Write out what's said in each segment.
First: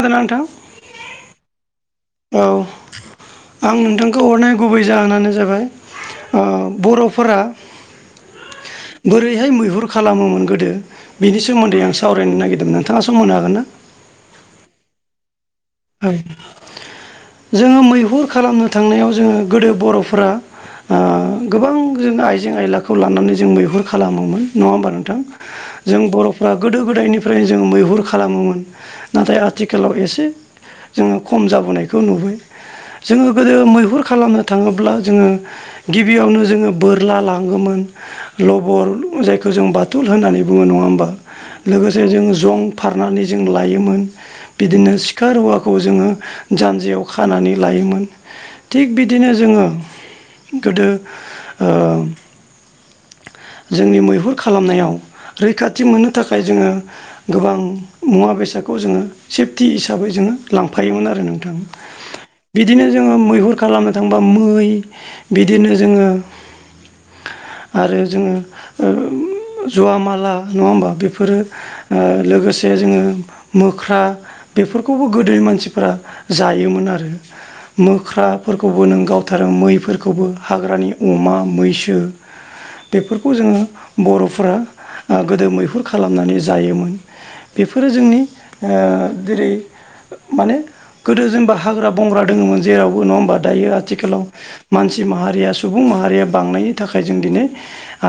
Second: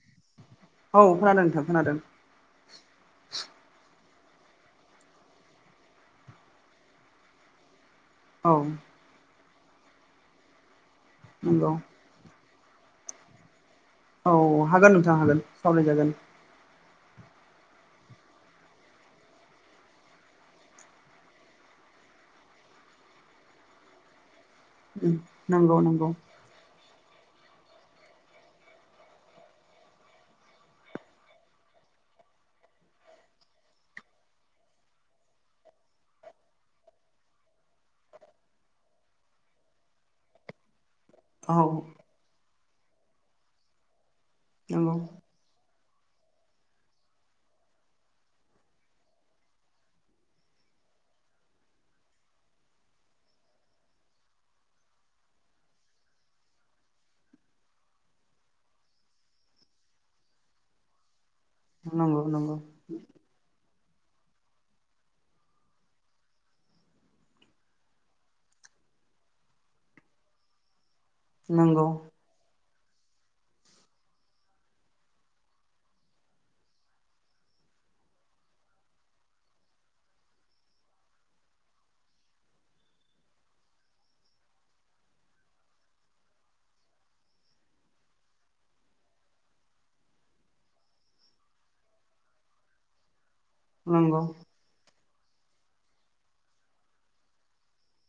खोनादोंना नोंथां? औ खोनादों नोंथां खोनादों। औ आं नोंथांखौ हरनाय गुबै जाहोनानो जाबाय ओ बर'फोरा औ बोरैहाय मैहुर खालामोमोन गोदो बिनि नंगौ सोमोन्दै आं सावरायनो नागिरदोंमोन नोंथाङा सम होनो हागोन ना? औ हागोन नोंथां हागोन। सावरायजागोन ओं जोङो मैहुर खालामनो थांनायाव जोङो गोदो बर'फोरा ओ गोबां जोङो आइजें आयलाखौ लानानै जों मैहुर खालामोमोन। नङा होमबा नोंथां? नंगौ जों नंगौ बर' फ्रा गोदो गोदायनिफ्रायनो जोङो मैहुर खालामोमोन नाथाय आथिखालाव एसे जोङो खम जाबोनायखौ नुबाय। जोङो गोदो मैहुर खालामनो थाङोब्ला जोङो गिबियावनो जोङो बोरला लांगोमोन लबर जायखौ जों बाथुल होननानै बुङो नङा होमबा? औ लोगोसे जों जं फारनानै जों लायोमोन बिदिनो नंगौ सि खा रुवाखौ जोङो जानजियाव खानानै लायोमोन थिग बिदिनो जोङो गोदो ओ जोंनि मैहुर खालामनायाव रैखाथि मोननो थाखाय जोङो गोबां मुवा बेसादखौ जोङो सेफटि हिसाबै जोङो लांफायोमोन आरो नोंथां। नंगौ नंगौ बिदिनो जोङो मैहुर खालामनो थांबा मै बिदिनो जोङो आरो जोङो ओम जुवा माला नङा होमबा बेफोरो ओ। नंगौ लोगोसे जोङो मोख्रा बेफोरखौबो गोदोनि मानसिफोरा जायोमोन आरो। मोख्राफोरखौबो नों गावथारो मैफोरखौबो हाग्रानि अमा मैसो बेफोरखौ जोङो बर'फोरा ओ गोदो मैहुर खालामनानै जायोमोन। बेफोरो जोंनि ओ जेरै माने गोदो जेनेबा हाग्रा बंग्रा दोङोमोन जेरावबो नङा होमबा? दायो नंगौ आथिखालाव मानसि माहारिया सुबुं माहारिया बांनायनि थाखा खाय जों दिनै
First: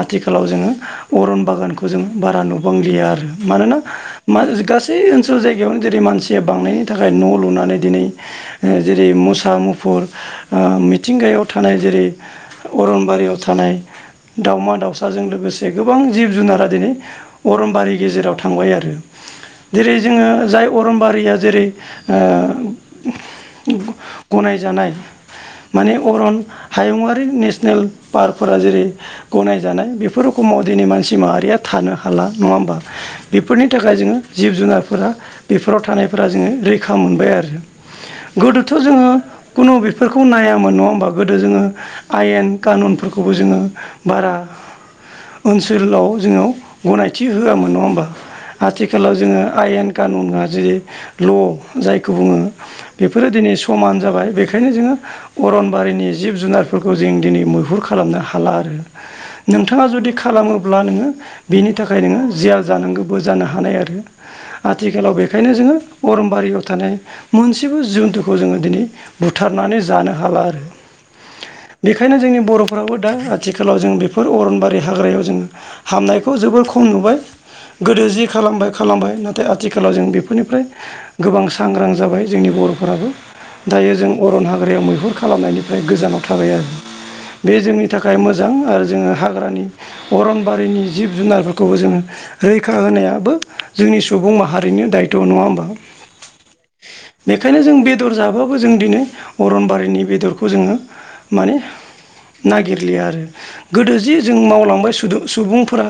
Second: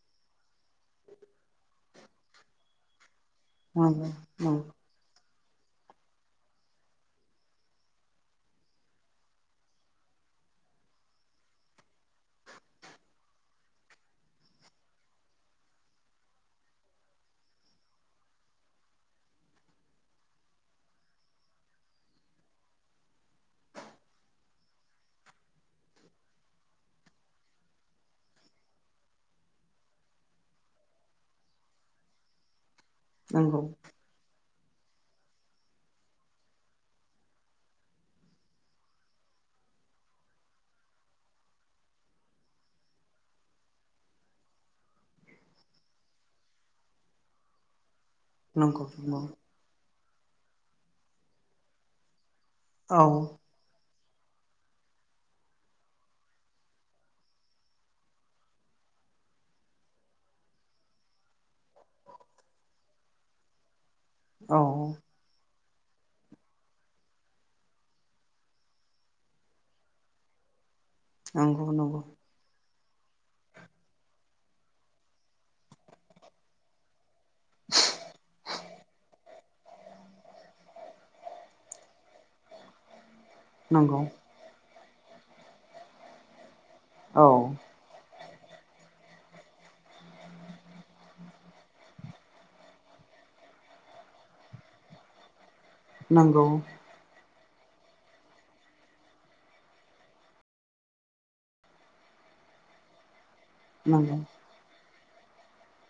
आथिखालाव जोङो अरन बागानखौ जोङो बारा नुबांलिया आरो। मानोना नंगौ गासै ओनसोल जायगायावनो जेरै मानसिया बांनायनि थाखाय न' लुनानै दिनै हे जेरै मुसा मुफुर ओ मिथिंगायाव थानाय जेरै अरनबारियाव थानाय। दावमा दाउसाजों लोगोसे गोबां जिब जुनारा दिनै अरनबारि गेजेराव थांबाय आरो। जेरै जोङो जाय अरमबारिया जेरै ओ गनायजानाय माने अरन हायुआारि नेसनेल पार्क। फोर जेरै गनायजानाय बेफोर रोखोमाव दिनै मानसि माहारिया थानो हाला नङा होमबा। बेफोरनि नंगौ थाखाय जोङो। जिब जुनारफोरा बेफोराव थानायफोरा जोङो रैखा मोनबाय आरो। गोदोथ' जोङो कुनु बेफोरखौ नायामोन नङा होमबा गोदो जोङो आयेन कानुनफोरखौबो जोङो बारा ओनसोलाव जोङो गनायथि होआमोन नङा होमबा? नंगौ नंगौ आथिखालाव नंगौ जोङो आयेन कानुना जेरै ल' जायखौ बुङो औ बेफोरो दिनै सु समान जाबाय बेखायनो जोङो अरनबारिनि जिब जुनारफोरखौ जों दिनै मैहुर खालामनो हाला आरो नोंथाङा जुदि खालामोब्ला नोङो बिनि थाखाय नोङो जियाल जानांगौबो जानो हानाय आरो औ आथिखालाव बेखायनो जोङो अरनबारियाव थानाय मोनसेबो जुन्थुखौ जोङो दिनै बुथारनानै जानो हाला आरो। नंगौ नंगौ बेखायनो जोंनि बर' फराबो दा आथिखालाव जों बेफोर अरनबारि हाग्रायाव जोङो हामनायखौ जोबोर खम नुबाय। गोदो जि खालामबाय खालामबाय ना दा आथिखालाव जों बेफोरनिफ्राय गोबां सांग्रां जाबाय जोंनि बर'फोराबो दायो नंगौ जों अरन हाग्रायाव मैहुर खालामनायनिफ्राय गोजानाव थाबाय आरो। औ। बे जोंनि थाखाय मोजां आरो जोङो हाग्रानि अरनबारिनि जिब जुनारफोरखौबो जोङो रैखा होनायाबो जोंनि सुबुं माहारिनि दायथ' नङा होमबा? नंगौ। बेखायनो जों बेदर जाबाबो जों दिनै अरनबारिनि बेदरखौ जोङो माने नागिरलिया आरो गोदो जे नंगौ जों मावलांबाय सुबुंफोरा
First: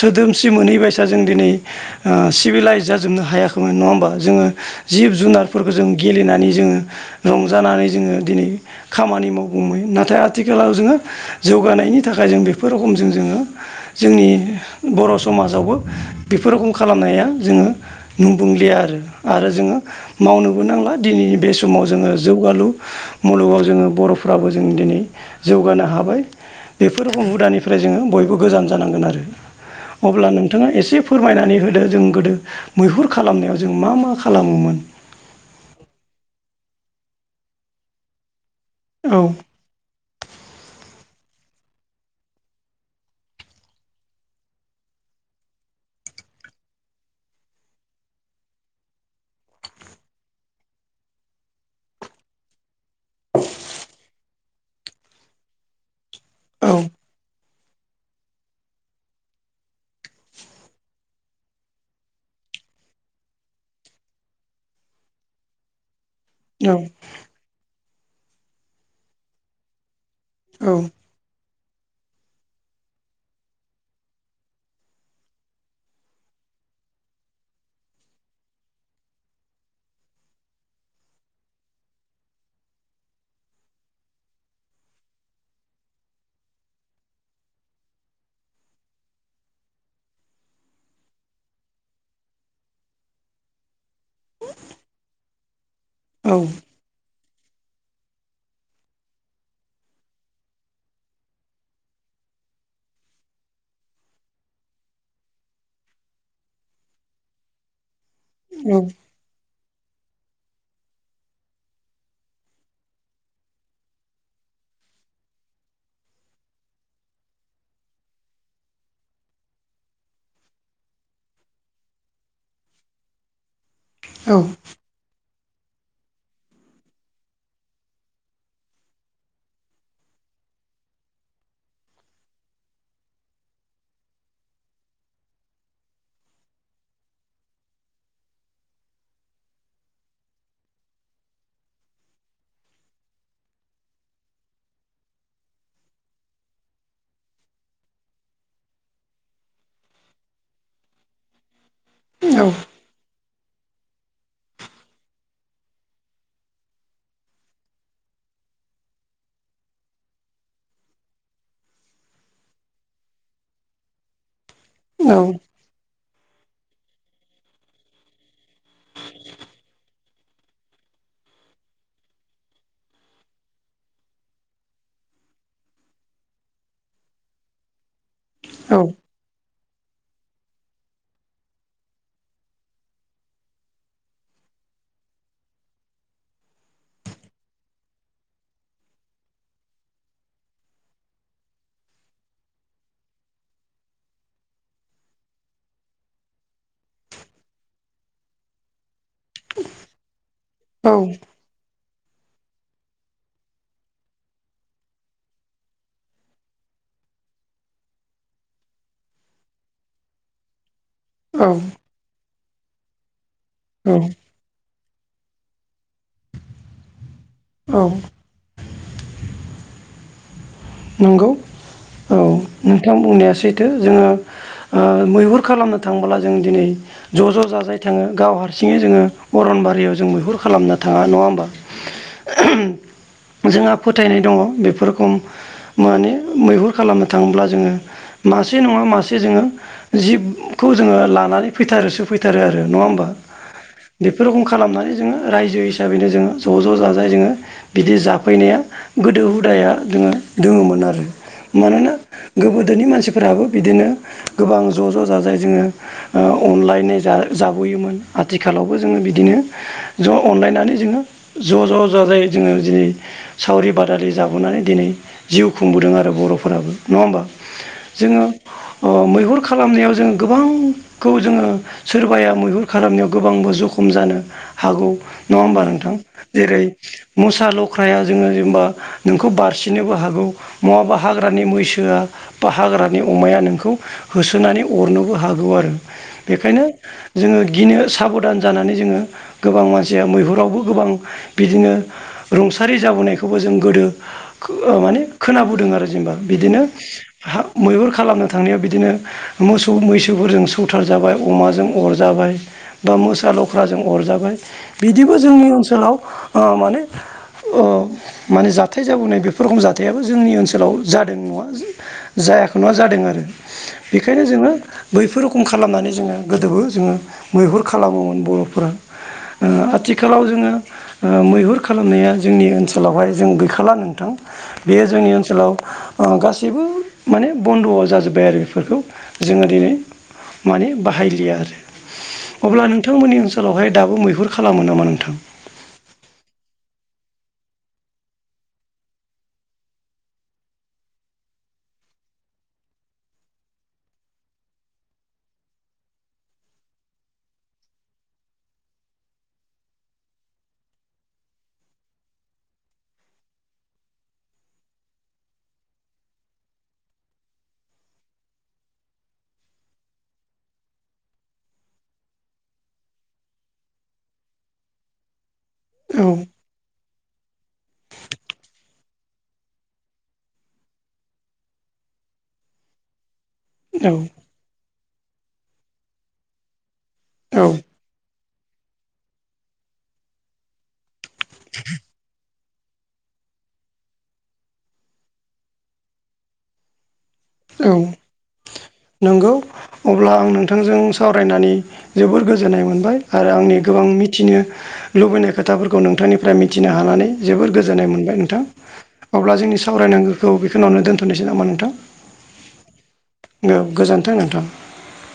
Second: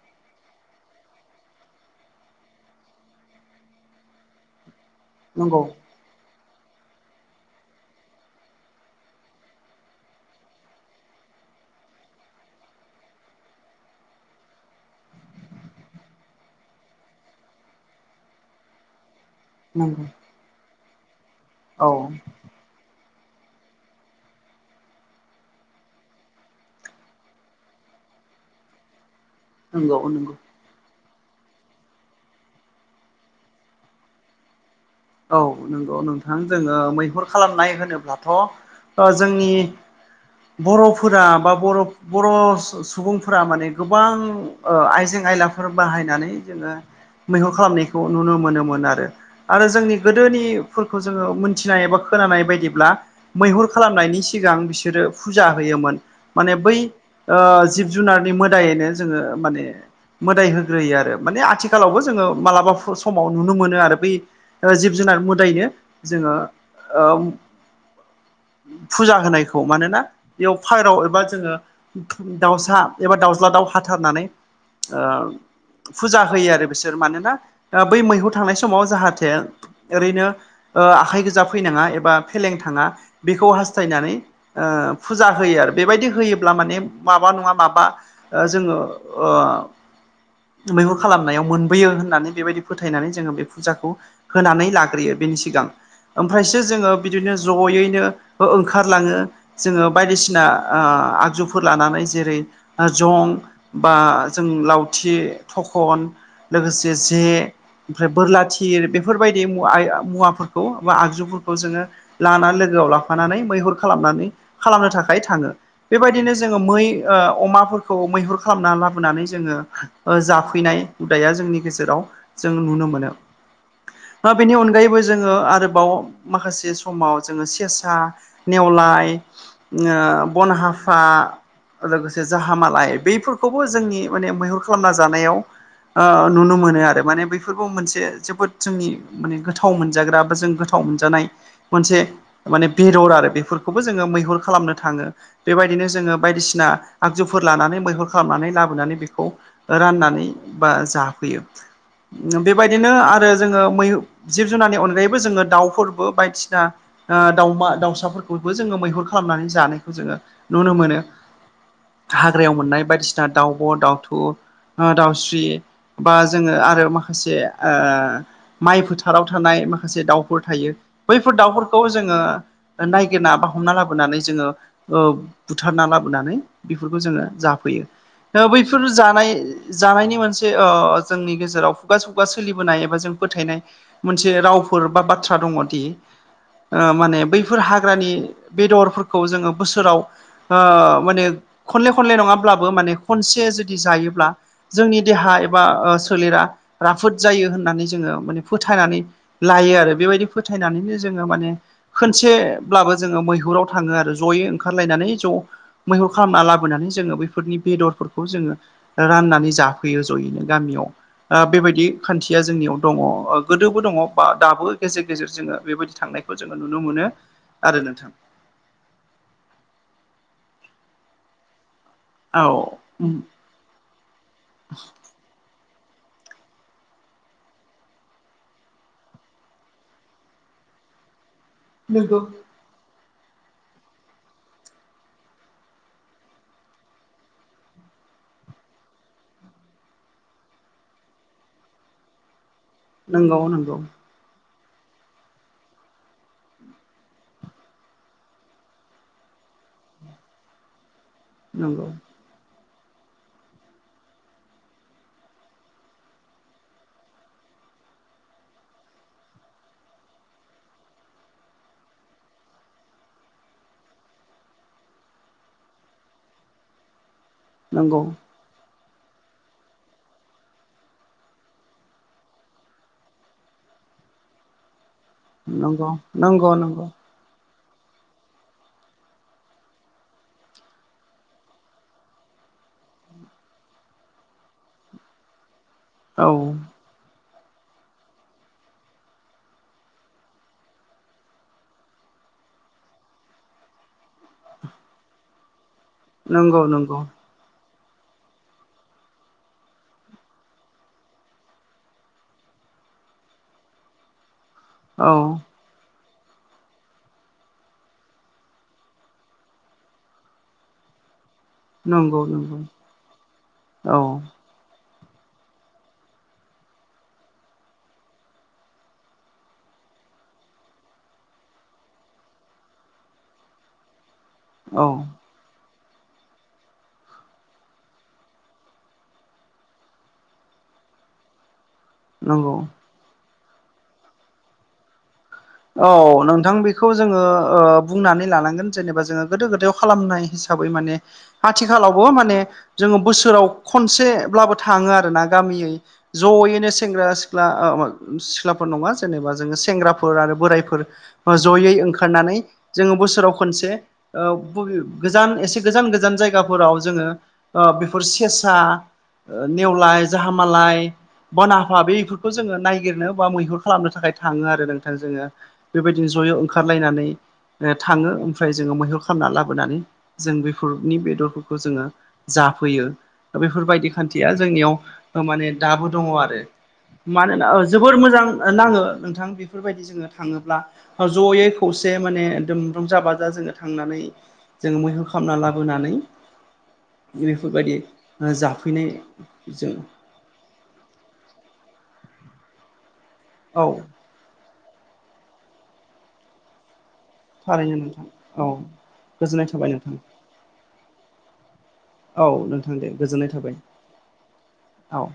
सोदोमस्रि मोनैबायसा जों दिनै ओ सिभिलाइस जाजोबनो हायाखैमोन नङा होमबा जोङो जिब नंगौ जुनारफोरखौ जों गेलेनानै जोङो रंजानानै जोङो दिनै खामानि मावगौमै नाथाय आथि खालाव जोङो जौगानायनि थाखाय जों बेफोर रोखमजों जोङो जोंनि बर' समाजावबो बेफोर रोखोम खालामनाया जोङो नोबुंलिया आरो। आरो जोङो नंगौ मावनोबो नांला दिनैनि बे समाव औ जोङो जौगालु मुलुगाव जोङो बर'फ्राबो जों दिनै जौगानो हाबाय बेफोर रखम हुदानिफ्राय जोङो बयबो गोजान जानांगोन आरो‌। नंगौ अब्ला नंगौ नों नोंथाङा एसे फोरमायनानै होदो जों गोदो मैहुर खालामनायाव जों मा मा खालामोमोन। औ नंगौ नोंथां जोङो मैहुर खालामनाय होनोब्लाथ' ओ औ जोंनि बर'फोरा बा बर' बर' सुबुंफोरा माने गोबां ओ आइजें आयलाफोर बाहायनानै जोङो मैहुर खालामनायखौ नुनो मोनोमोन आरो आरो जोंनि गोदोनिफोरखौ जोङो मोनथिनाय एबा खोनानाय बायदिब्ला मैहुर खालामनायनि सिगां बिसोरो फुजा होयोमोन माने औ बै ओ जि जुनारनि मोदाय होनो जोङो माने मोदाय होग्रोयो आरो माने आथिखालावबो जोङो मालाबा समाव नुनो मोनो आरो बै ओ जिब जुनार मोदायनो जोङो औ। ओ फुजा होनायखौ मानोना बेयाव फारौ एबा जोङो दाउसा एबा दाउज्ला दाउ हाथारनानै ओ फुजा होयो आरो बिसोर मानोना ओ बै मैहुर थांनाय समाव जाहाथे ओरैनो ओ आखाइ गोजा फैनाङा एबा फेलें थाङा बेखौ हास्थायनानै ओ फुजा होयो आरो बेबायदि होयोब्ला माने माबा नङा माबा ओ जोङो ओ मैहुर खालामनायाव मोनबोयो होननानै बेबायदि फोथायनानै जोङो बे फुजाखौ होनानै लाग्रोयो बेनि सिगां औ ओमफ्रायसो जोङो बिदिनो ज'यैनो ओ ओंखारलाङो जोङो बायदिसिना ओ आगजुफोर लानानै जेरै जं बा जों लावथि थखन लोगोसे जे ओमफ्राय बोरला थिर बेफोरबायदि मुवा आ मुवाफोरखौ बा आगजुफोरखौ जोङो लाना लोगोआव लाफानानै मैहुर खालामनानै खालामनो थाखाय थाङो। बेबायदिनो जोङो मै ओ अमाफोरखौ मैहुर खालामना लाबोनानै जोङो ओ जाफैनाय हुदाया जोंनि गेजेराव जों नुनो मोनो ओ औ बेनि अनगायैबो जोङो आरोबाव माखासे समाव जोङो सेेसा नेवलाय ओ बन हाफा लोगोसे जाहामालाय बैफोरखौबो जोंनि माने मैहुर खालामना जानायाव ओ नुनो मोनो आरो माने बेफोरखौ मोनसे जोबोद। जोंनि माने गोथाव मोनजाग्रा बा जों गोथाव मोनजानाय मोनसे - माने बेदर आरो बेफोरखौबो जोङो मैहुर खालामनो थाङो। बेबायदिनो जोङो बायदिसिना आगजुफोर लानानै मैहुर खालामनानै लाबोनानै बेखौ राननानै बा जाफैयो बेबायदिनो आरो। जोङो मै जिब जुनारनि अनगायैबो जोङो दाउफोरबो बायदिसिना ओ दाउमा दाउसाफोरखौबो जोङो मैहुर खालामनानै जानायखौ जोङो नुनो मोनो। हाग्रायाव मोननाय बायदिसिना दाउब' दाउथु बा दाउस्रि बा जोङो आरो माखासे ओ। माइ फोथाराव थानाय माखासे दाउफोर थायो बैफोर दाउफोरखौ जोङो नायगिरना बा हमना लाबोनानै जोङो ओ बुथारना लाबोनानै बेफोरखौ जोङो जाफैयो। दा बैफोर औ जानाय जानायनि मोनसे ओ जोंनि गेजेराव खुगाजों खुगा सोलिबोनाय एबा जों फोथायनाय मोनसे रावफोर बा बाथ्रा दङ दि। ओ माने बैफोर हाग्रानि बेदरफोरखौ जोङो बोसोराव ओ माने खनले खनले नङाब्लाबो माने खनसे जुदि जायोब्ला जोंनि देहा एबा ओ सोलेरा राफोद जायो होननानै जोङो माने फोथायनानै लायो आरो बेबायदि फोथायनानैनो जोङो माने खोनसेब्लाबो जोङो मैहुराव थाङो आरो जयै ओंखारलायनानै ज' मैहुर खालामना लाबोनानै जोङो बैफोरनि बेदरफोरखौ जोङो राननानै जाफैयो जयैनो गामियाव ओ औ बेबायदि खान्थिया जोंनियाव दङ ओ गोदोबो दङ बा दाबो गेजेर गेजेर जोङो बेबायदि थांनायखौ जोङो नुनो मोनो आरो औ नोंथां नंगौ औ नोंथां बुंनाया सैथो जोङो मैहुर खालामनो थांब्ला जों दिनै ज' ज' जाजाय थाङो गाव हारसिङै जोङो अरनबारियाव जों मैहुर खालामनो थाङा नङा होमबा नंगौ जोंहा फोथायनाय दङ बेफोरखौ माने मैहुर खालामनो थाङोब्ला जोङो मासे नङा मासे जोङो जिबखौ जोङो लानानै फैथारोसो फैथार थारो आरो नङा होमबा नंगौ नंगौ बेफोर रोखोम खालामनानै जोङो रायजो हिसाबैनो जोङो ज' ज' जाजाय जोङो बिदि जाफैनाया गोदो हुदाया जोङो दोङोमोन आरो नंगौ मानोना गोबोदोनि मानसिफोराबो बिदिनो गोबां ज' ज' जाजाय जोङो ओ अनलायना जा जाबोयोमोन आथिखालावबो जोङो बिदिनो ज' अनलायनानै जोङो ज' ज' जा जाय जोङो दिनै सावरि बादालि जाबोनानै दिनै जिउ खुंबोदों आरो बर'फोराबो नङा होमबा नंगौ जोङो मैहुर खालामनायाव जोङो गोबांखौ जोङो सोरबाया मैहुर खालामनायाव गोबांबो जखम जानो हागौ नङा होमबा नंगौ नोंथां नंगौ जेरै नंगौ मोसा लख्राया जोङो जेनेबा नोंखौ बारसिननोबो हागौ नङाबा हाग्रानि मैसोआ बा हाग्रानि अमाया नोंखौ होसोनानै अरनोबो हागौ आरो औ बेखायनो जोङो गिनो साबधान जानानै जोङो गोबां मानसिया मैहुरावबो गोबां बिदिनो रुंसारि जाबोनायखौबो जों गोदो खो माने खोनाबोदों आरो जेनेबा नंगौ बिदिनो नंगौ हा मैहुर खालामनो थांनायाव बिदिनो मोसौ मैसोफोरजों सौथार जाबाय अमाजों अरजाबाय बा मोसा लख्राजों अरजाबाय औ बिदिबो जोंनि ओनसोलाव ओ माने ओ माने जाथाय जाबोनाय बेफोर रखम जा जाथायाबो जोंनि ओनसोलाव जादों नङा नंगौ जायाखै नंगौ नङा जादों आरो औ बेखायनो जोङो बैफोर रखम खालामनानै जोङो गोदोबो जोङो मैहुर खालामोमोन बर'फोरा ओ आथिखालाव जोङो ओ मैहुर खालामनाया जोंनि ओनसोलावहाय जों गैखाला नोंथां बेयो औ जोंनि ओनसोलाव ओ गासैबो माने बन्द' जाजोब्बाय आरो बेफोरखौ जोङो दिनै माने बाहायलिया आरो नंगौ अब्ला नोंथांमोननि ओनसोलावहाय दाबो मैहुर खालामो नामा नोंथां औ नोंथां बेखौ जोङो बुंनानै लानांगोन जेनेबा जोङो गोदो गोदायाव खालामनाय हिस हिसाबै माने आथिखालावबो माने जोङो बोसोराव खनसेब्लाबो थाङो आरो ना गामियै जयैनो सेंग्रा सिख्ला सिख्लाफोर नङा जेनेबा जोङो सेंग्राफोर आरो बोरायफोर जयै ओंखारनानै जोङो बोसोराव खनसे ओ बबे गोजान एसे गोजान गोजान जायगाफोराव जोङो ओ बेफोर सेसा नेवलाय जाहामालाय बनहाफा बेफोरखौ जोङो नायगिरनो बा मैहुर खालामनो थाखाय थाङो आरो नोंथां जोङो बेबायदिनो जयै ओंखारलायनानै ओ थाङो ओमफ्राय जोङो मैहुर खालामना लाबोनानै जों बेफोरनि बेदरफोरखौ जोङो जाफैयो औ बेफोरबायदि खान्थिया जोंनियाव माने दाबो दङ आरो मानोना औ जोबोर मोजां नाङो नोंथां बेफोरबायदि जोंङो थांङोब्ला ज'यै खौसे माने [inaudible] जा बाजा जोंङो थांनानै जोंङो मैहोम खालामना लाबोनानै बेफोरबायदि औ जाफैनाय नंगौ जों अब्ला आं नोंथांजों सावरायनानै जोबोर गोजोननाय मोनबाय आरो आंनि औ गोबां मि मिथिनो लुबैनाय खोथाफोरखौ नोंथांनि फ्राय मिथिनो हानानै जोबोर थारैनो गोजोननाय मोनबाय नोंथां औ अब्ला गोजोननाय जोंनि थाबाय नोंथां सावरायनांगो खौ बेखियावनो दोनथ'नोसै नामा नोंथां? औ नोंथां दे गोजोननाय थाबाय औ गोजोन्थों नोंथां औ